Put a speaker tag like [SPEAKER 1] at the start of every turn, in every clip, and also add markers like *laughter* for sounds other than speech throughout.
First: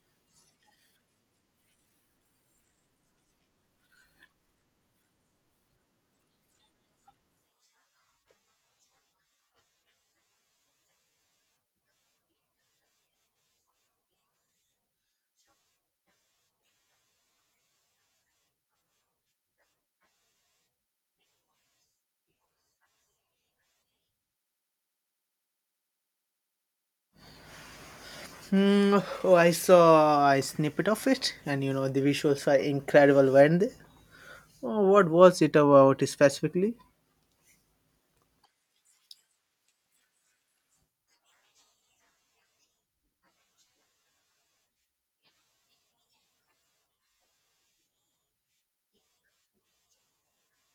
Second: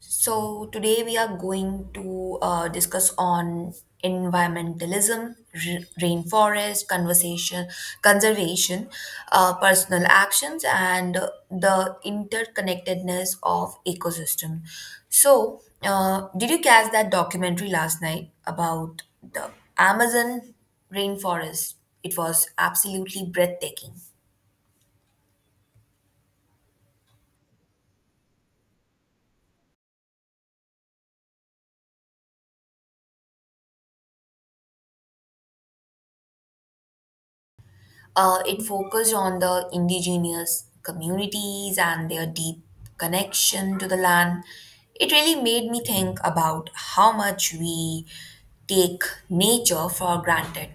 [SPEAKER 1] So today we are going to discuss on environmentalism, rainforest conversation, conservation, personal actions, and the interconnectedness of ecosystem. So, did you catch that documentary last night about the Amazon rainforest? It was absolutely breathtaking.
[SPEAKER 2] Mm, oh, I saw a snippet of it, and you know the visuals were incredible, weren't they? Oh, what was it about specifically?
[SPEAKER 1] It focused on the indigenous communities and their deep connection to the land. It really made me think about how much we take nature for granted.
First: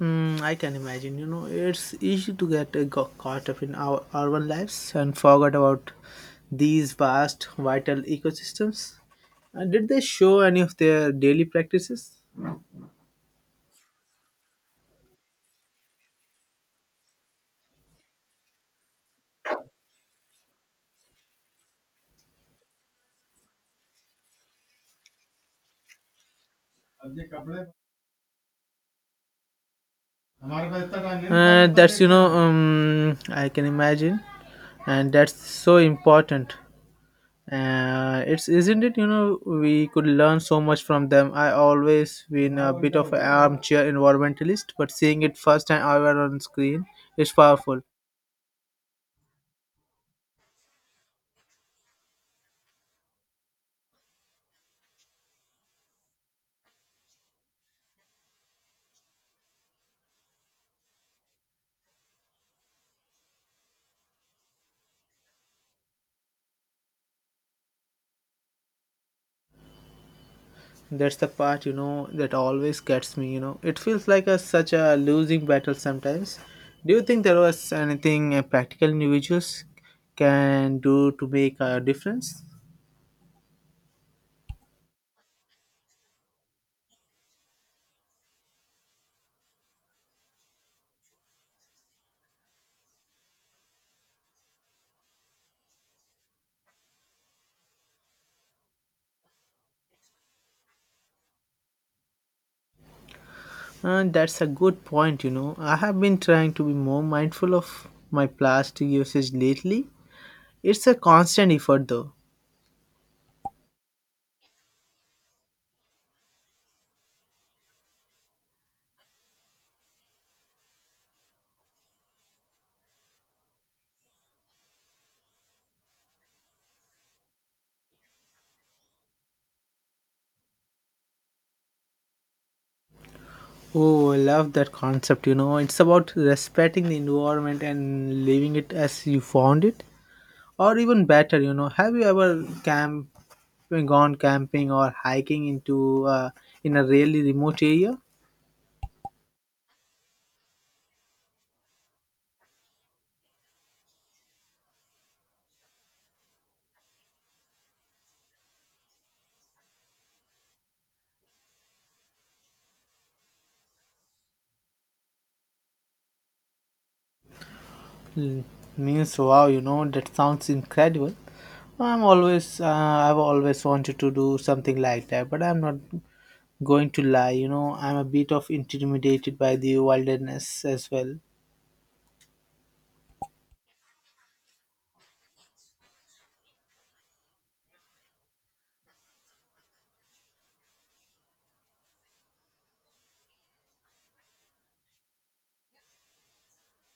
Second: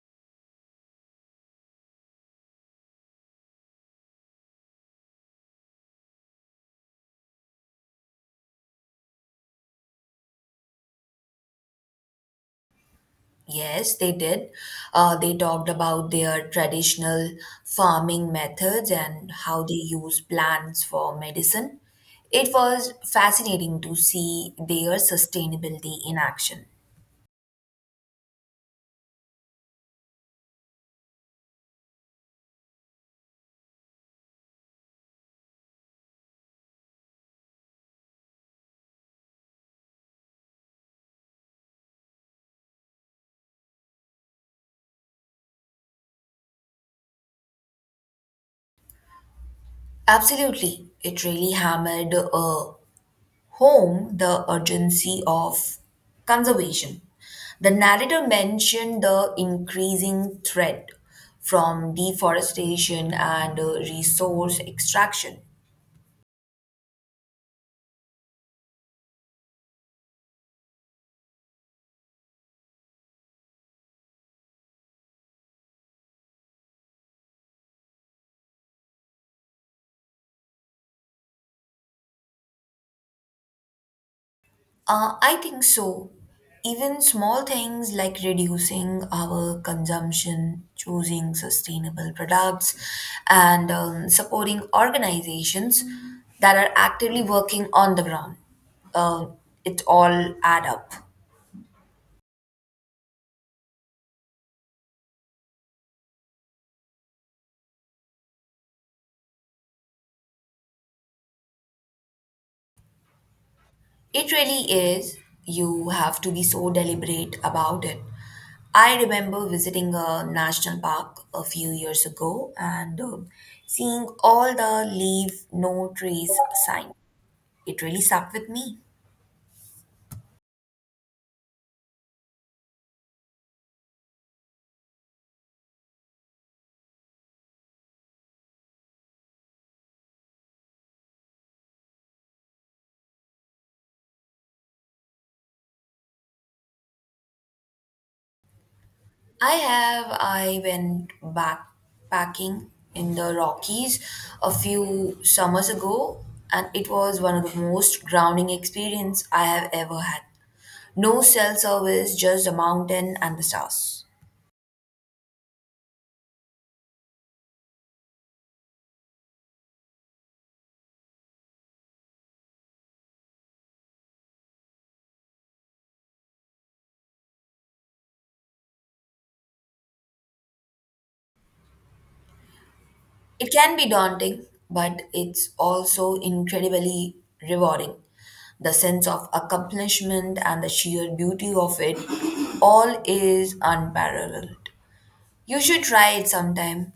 [SPEAKER 2] Mm, I can imagine. You know, it's easy to get got caught up in our urban lives and forget about these vast, vital ecosystems. And did they show any of their daily practices?
[SPEAKER 1] Yes, they did. They talked about their traditional farming methods and how they use plants for medicine. It was fascinating to see their sustainability in action.
[SPEAKER 2] That's I can imagine, and that's so important. It's isn't it? You know, we could learn so much from them. I always been a bit of an armchair environmentalist, but seeing it first time ever on screen is powerful.
[SPEAKER 1] Absolutely. It really hammered home the urgency of conservation. The narrator mentioned the increasing threat from deforestation and resource extraction.
[SPEAKER 2] That's the part you know that always gets me. You know, it feels like a such a losing battle sometimes. Do you think there was anything practical individuals can do to make a difference?
[SPEAKER 1] I think so. Even small things like reducing our consumption, choosing sustainable products, and supporting organizations that are actively working on the ground. Uh, it all add up.
[SPEAKER 2] And that's a good point, you know. I have been trying to be more mindful of my plastic usage lately. It's a constant effort though.
[SPEAKER 1] It really is. You have to be so deliberate about it. I remember visiting a national park a few years ago and seeing all the leave no trace sign. It really stuck with me.
[SPEAKER 2] Oh, I love that concept, you know. It's about respecting the environment and leaving it as you found it. Or even better, you know, have you ever camp gone camping or hiking into in a really remote area?
[SPEAKER 1] I have, I went backpacking in the Rockies a few summers ago and it was one of the most grounding experience I have ever had. No cell service, just a mountain and the stars.
[SPEAKER 2] Mm, means wow, you know, that sounds incredible. I've always wanted to do something like that, but I'm not going to lie, you know, I'm a bit of intimidated by the wilderness as well.
[SPEAKER 1] It can be daunting, but it's also incredibly rewarding. The sense of accomplishment and the sheer beauty of it all is unparalleled. You should try it sometime.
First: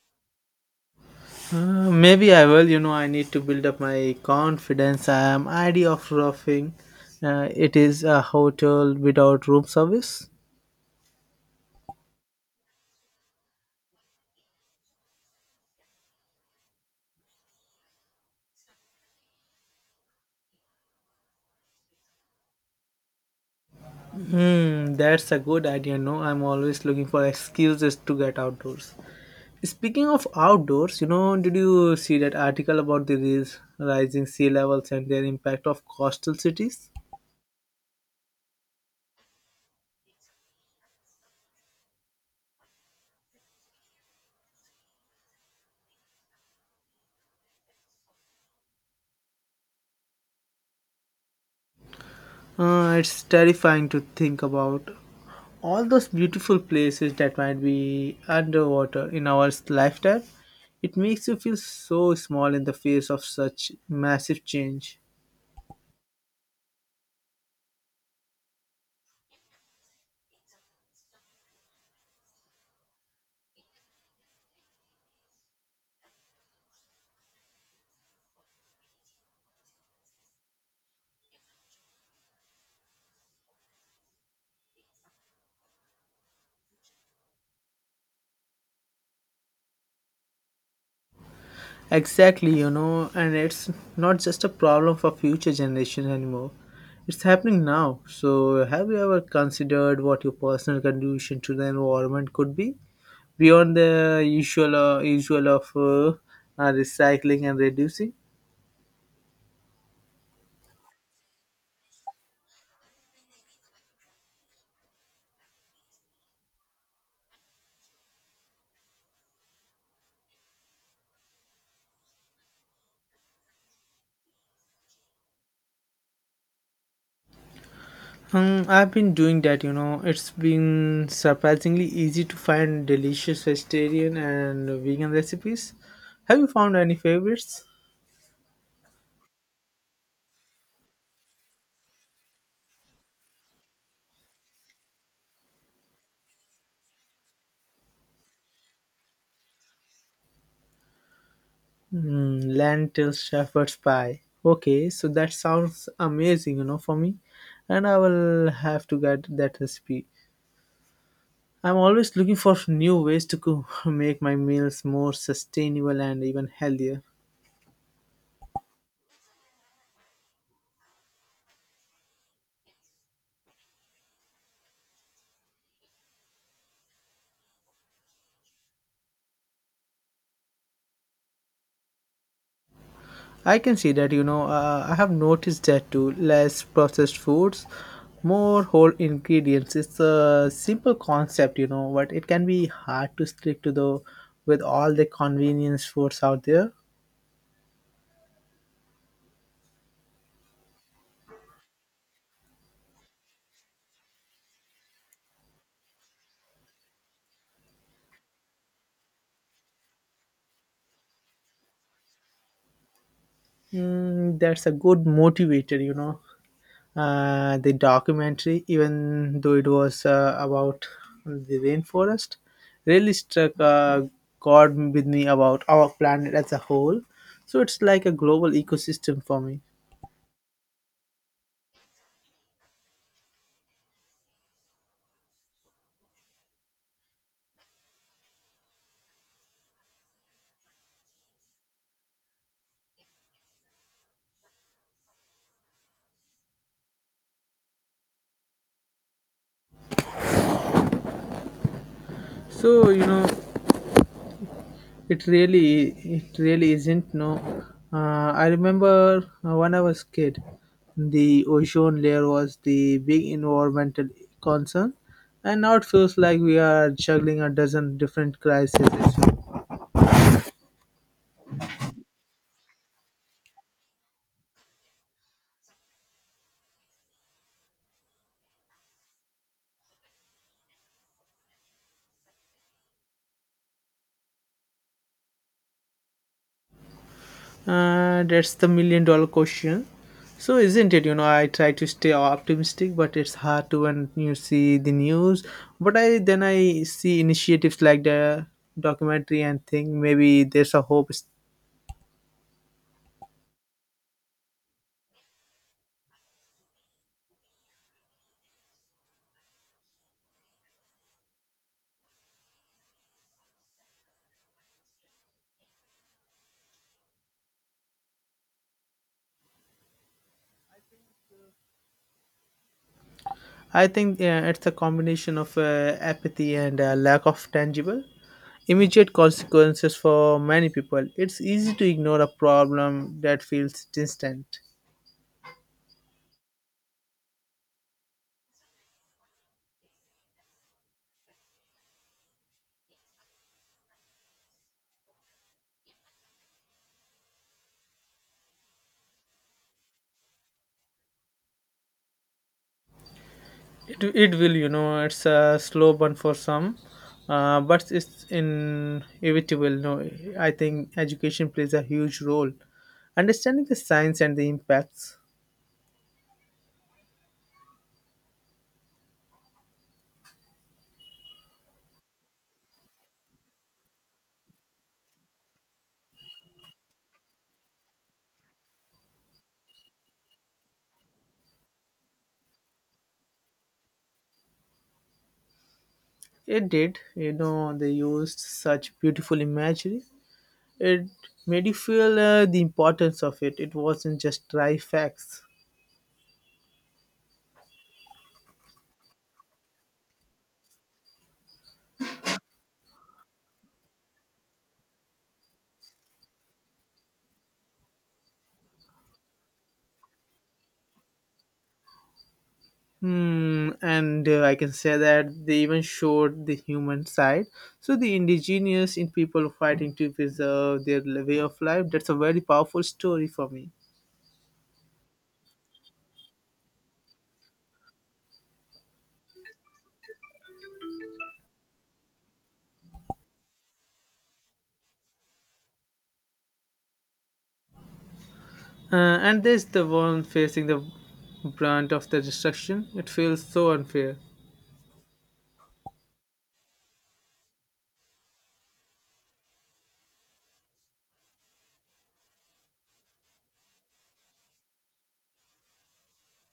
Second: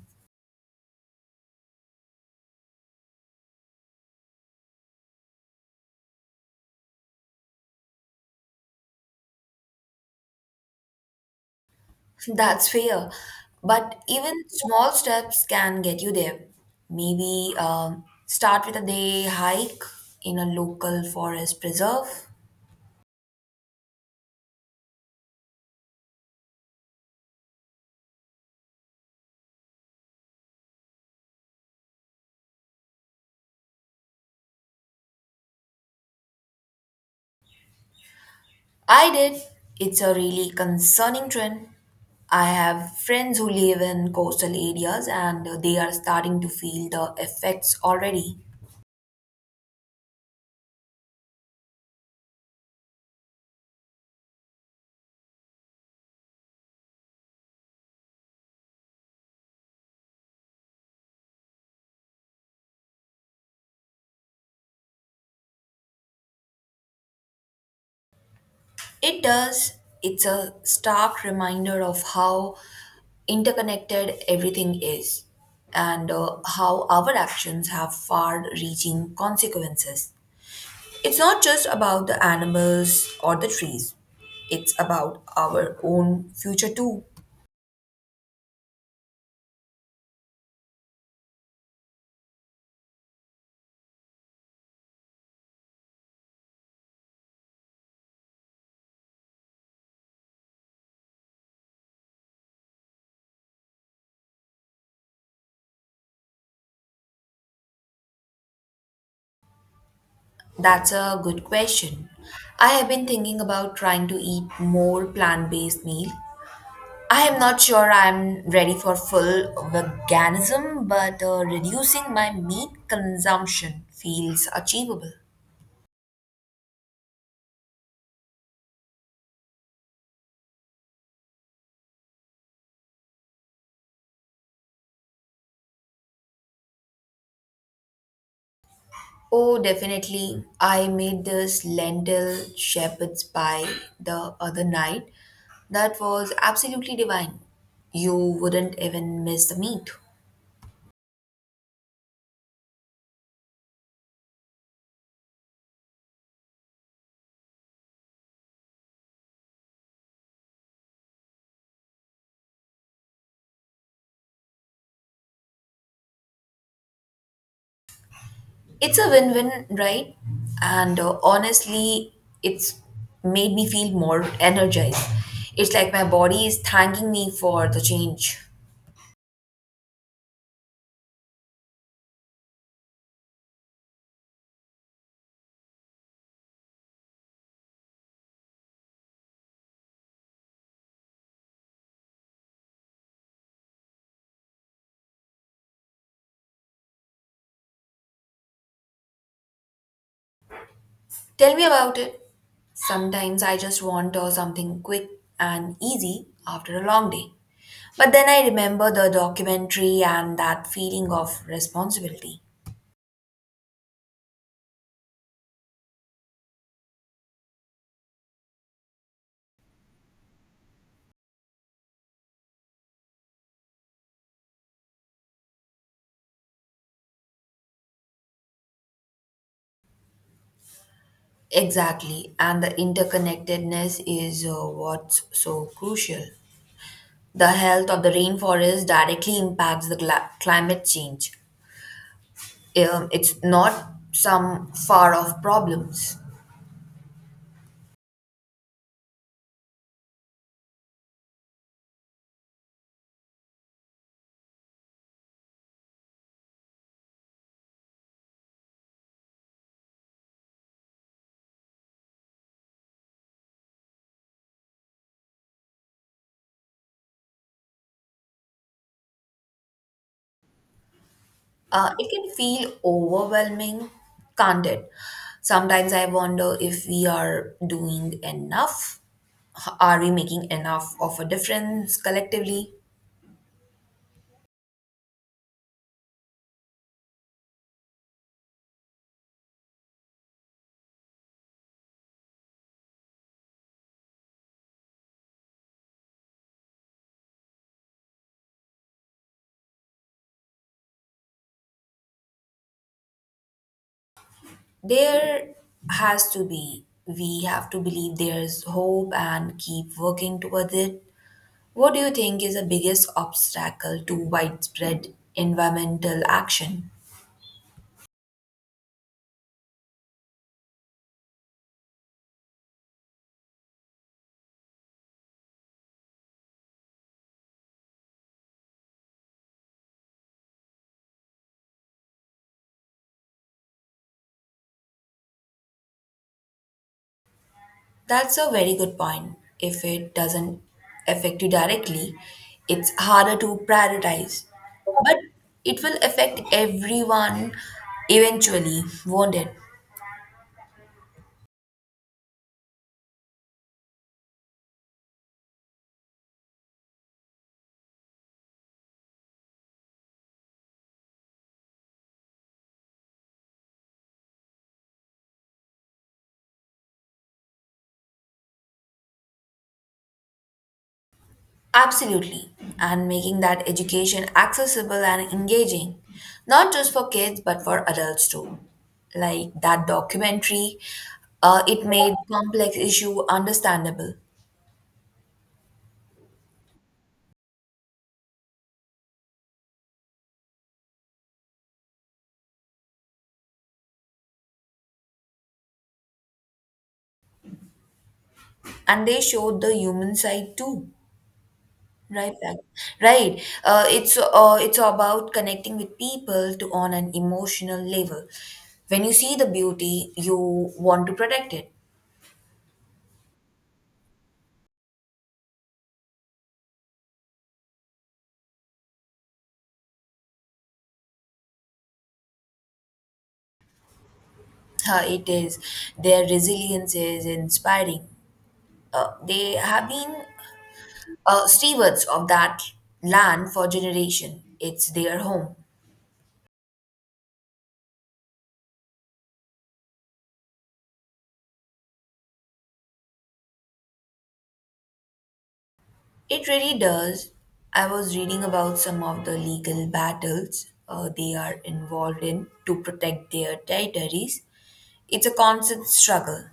[SPEAKER 2] Maybe I will. You know, I need to build up my confidence. I am idea of roughing. It is a hotel without room service.
[SPEAKER 1] *laughs* That's fair. But even small steps can get you there. Maybe start with a day hike in a local forest preserve.
[SPEAKER 2] Hmm, that's a good idea. No, I'm always looking for excuses to get outdoors. Speaking of outdoors, you know, did you see that article about the rising sea levels and their impact of coastal cities?
[SPEAKER 1] I did. It's a really concerning trend. I have friends who live in coastal areas and they are starting to feel the effects already.
[SPEAKER 2] It's terrifying to think about all those beautiful places that might be underwater in our lifetime. It makes you feel so small in the face of such massive change.
[SPEAKER 1] It does. It's a stark reminder of how interconnected everything is and how our actions have far reaching consequences. It's not just about the animals or the trees, it's about our own future too.
[SPEAKER 2] Exactly, you know, and it's not just a problem for future generations anymore. It's happening now. So, have you ever considered what your personal contribution to the environment could be beyond the usual of recycling and reducing?
[SPEAKER 1] That's a good question. I have been thinking about trying to eat more plant-based meal. I am not sure I'm ready for full veganism, but reducing my meat consumption feels achievable.
[SPEAKER 2] I've been doing that, you know. It's been surprisingly easy to find delicious vegetarian and vegan recipes. Have you found any favorites?
[SPEAKER 1] Oh, definitely. I made this lentil shepherd's pie the other night. That was absolutely divine. You wouldn't even miss the meat.
[SPEAKER 2] Hmm, lentil shepherd's pie. Okay, so that sounds amazing, you know, for me. And I will have to get that recipe. I'm always looking for new ways to cook, *laughs* make my meals more sustainable and even healthier.
[SPEAKER 1] It's a win win, right? And honestly, it's made me feel more energized. It's like my body is thanking me for the change.
[SPEAKER 2] I can see that, you know, I have noticed that too. Less processed foods, more whole ingredients. It's a simple concept, you know, but it can be hard to stick to the with all the convenience foods out there.
[SPEAKER 1] Tell me about it. Sometimes I just want something quick and easy after a long day. But then I remember the documentary and that feeling of responsibility.
[SPEAKER 2] Mm, that's a good motivator, you know. The documentary, even though it was about the rainforest, really struck chord with me about our planet as a whole. So it's like a global ecosystem for me.
[SPEAKER 1] Exactly, and the interconnectedness is what's so crucial. The health of the rainforest directly impacts the climate change. It's not some far off problems.
[SPEAKER 2] So you know, it really, it really isn't. No, uh, I remember when I was kid, the ozone layer was the big environmental concern, and now it feels like we are juggling a dozen different crises.
[SPEAKER 1] It can feel overwhelming, can't it? Sometimes I wonder if we are doing enough. Are we making enough of a difference collectively?
[SPEAKER 2] That's the million dollar question. So isn't it? You know, I try to stay optimistic, but it's hard to when you see the news. But I then I see initiatives like the documentary and think maybe there's a hope.
[SPEAKER 1] There has to be. We have to believe there's hope and keep working towards it. What do you think is the biggest obstacle to widespread environmental action?
[SPEAKER 2] I think it's a combination of apathy and lack of tangible, immediate consequences for many people. It's easy to ignore a problem that feels distant.
[SPEAKER 1] That's a very good point. If it doesn't affect you directly, it's harder to prioritize. But it will affect everyone eventually, won't it?
[SPEAKER 2] It will, you know, it's a slow burn for some, but it's inevitable. No, I think education plays a huge role. Understanding the science and the impacts
[SPEAKER 1] Absolutely. And making that education accessible and engaging, not just for kids, but for adults too. Like that documentary, it made complex issue understandable.
[SPEAKER 2] it did, you know, they used such beautiful imagery. It made you feel the importance of it. It wasn't just dry facts.
[SPEAKER 1] And they showed the human side too. Right back, right, it's about connecting with people to on an emotional level. When you see the beauty you want to protect it.
[SPEAKER 2] Hmm, and I can say that they even showed the human side. So the indigenous in people fighting to preserve their way of life. That's a very powerful story for me.
[SPEAKER 1] It is. Their resilience is inspiring. They have been stewards of that land for generation. It's their home.
[SPEAKER 2] Uh, and there's the one facing the brunt of the destruction. It feels so unfair.
[SPEAKER 1] It really does. I was reading about some of the legal battles they are involved in to protect their territories. It's a constant struggle.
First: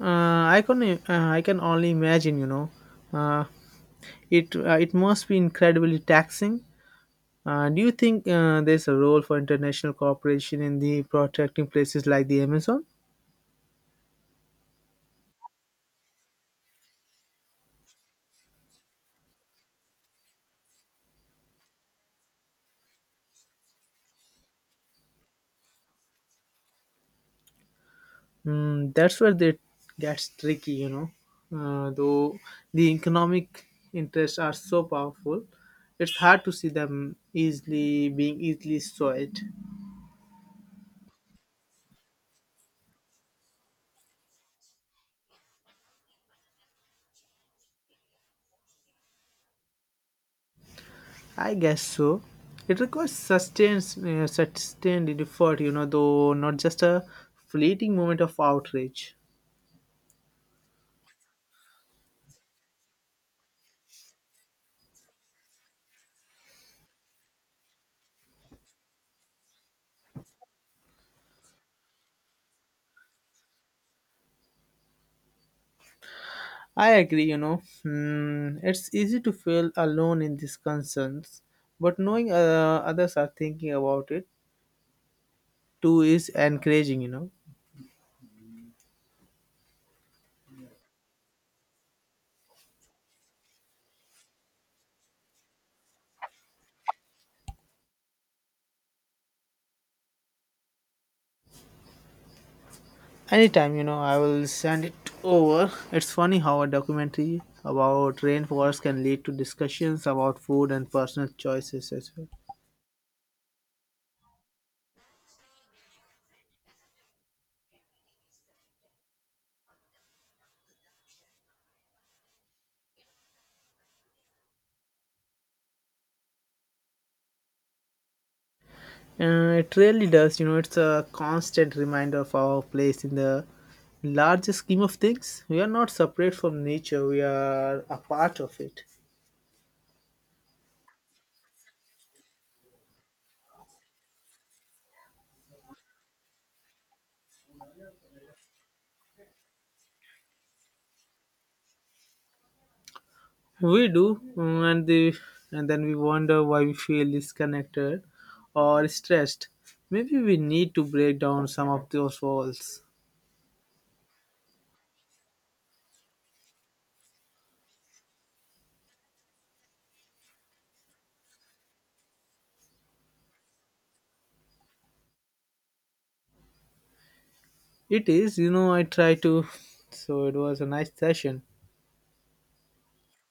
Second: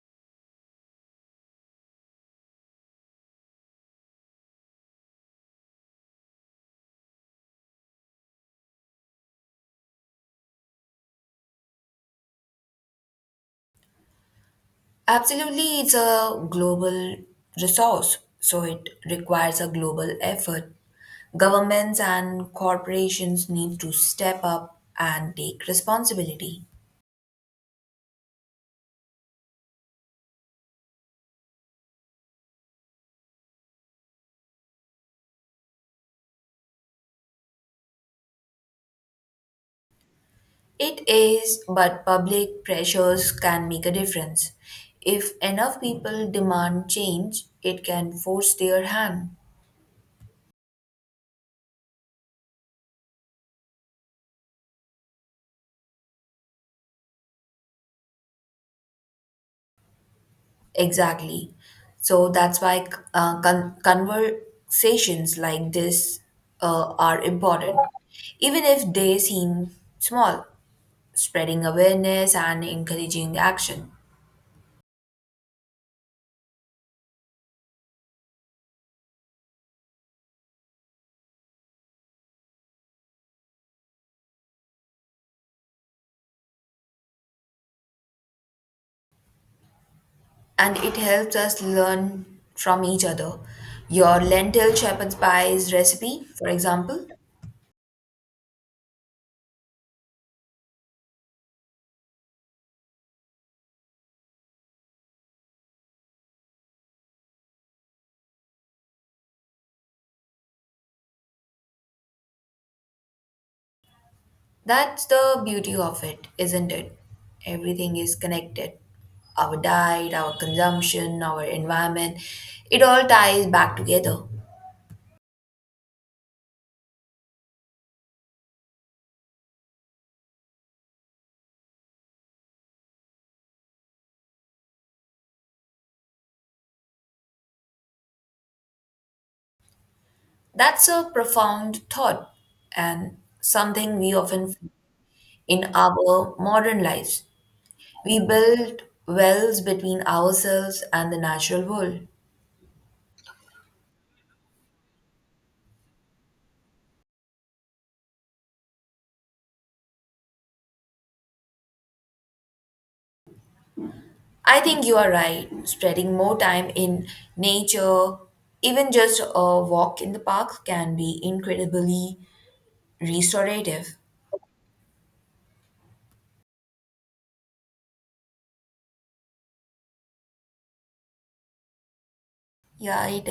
[SPEAKER 2] I can only imagine. You know, uh, it must be incredibly taxing. Do you think there's a role for international cooperation in the protecting places like the Amazon?
[SPEAKER 1] Absolutely, it's a global resource, so it requires a global effort. Governments and corporations need to step up and take responsibility.
[SPEAKER 2] Mm, that's where it gets tricky, you know. Though the economic interests are so powerful, it's hard to see them easily being easily sold.
[SPEAKER 1] It is, but public pressures can make a difference. If enough people demand change, it can force their hand.
[SPEAKER 2] I guess so. It requires sustained effort, you know, though not just a fleeting moment of outrage.
[SPEAKER 1] Exactly. So that's why conversations like this are important, even if they seem small, spreading awareness and encouraging action.
[SPEAKER 2] I agree, you know. Hmm, it's easy to feel alone in these concerns, but knowing others are thinking about it too is encouraging, you know.
[SPEAKER 1] And it helps us learn from each other. Your lentil shepherd's pie's recipe, for example.
[SPEAKER 2] Anytime, you know, I will send it over. It's funny how a documentary about rainforest can lead to discussions about food and personal choices as well.
[SPEAKER 1] That's the beauty of it, isn't it? Everything is connected. Our diet, our consumption, our environment, it all ties back together.
[SPEAKER 2] It really does, you know, it's a constant reminder of our place in the larger scheme of things. We are not separate from nature, we are a part of it.
[SPEAKER 1] That's a profound thought and something we often forget in our modern lives. We build wells between ourselves and the natural world.
[SPEAKER 2] We do, mm, and then we wonder why we feel disconnected or stressed. Maybe we need to break down some of those walls.
[SPEAKER 1] I think you are right. Spreading more time in nature, even just a walk in the park, can be incredibly restorative.
[SPEAKER 2] It is, you know, I try to. So it was a nice session.
[SPEAKER 1] Yeah, it is.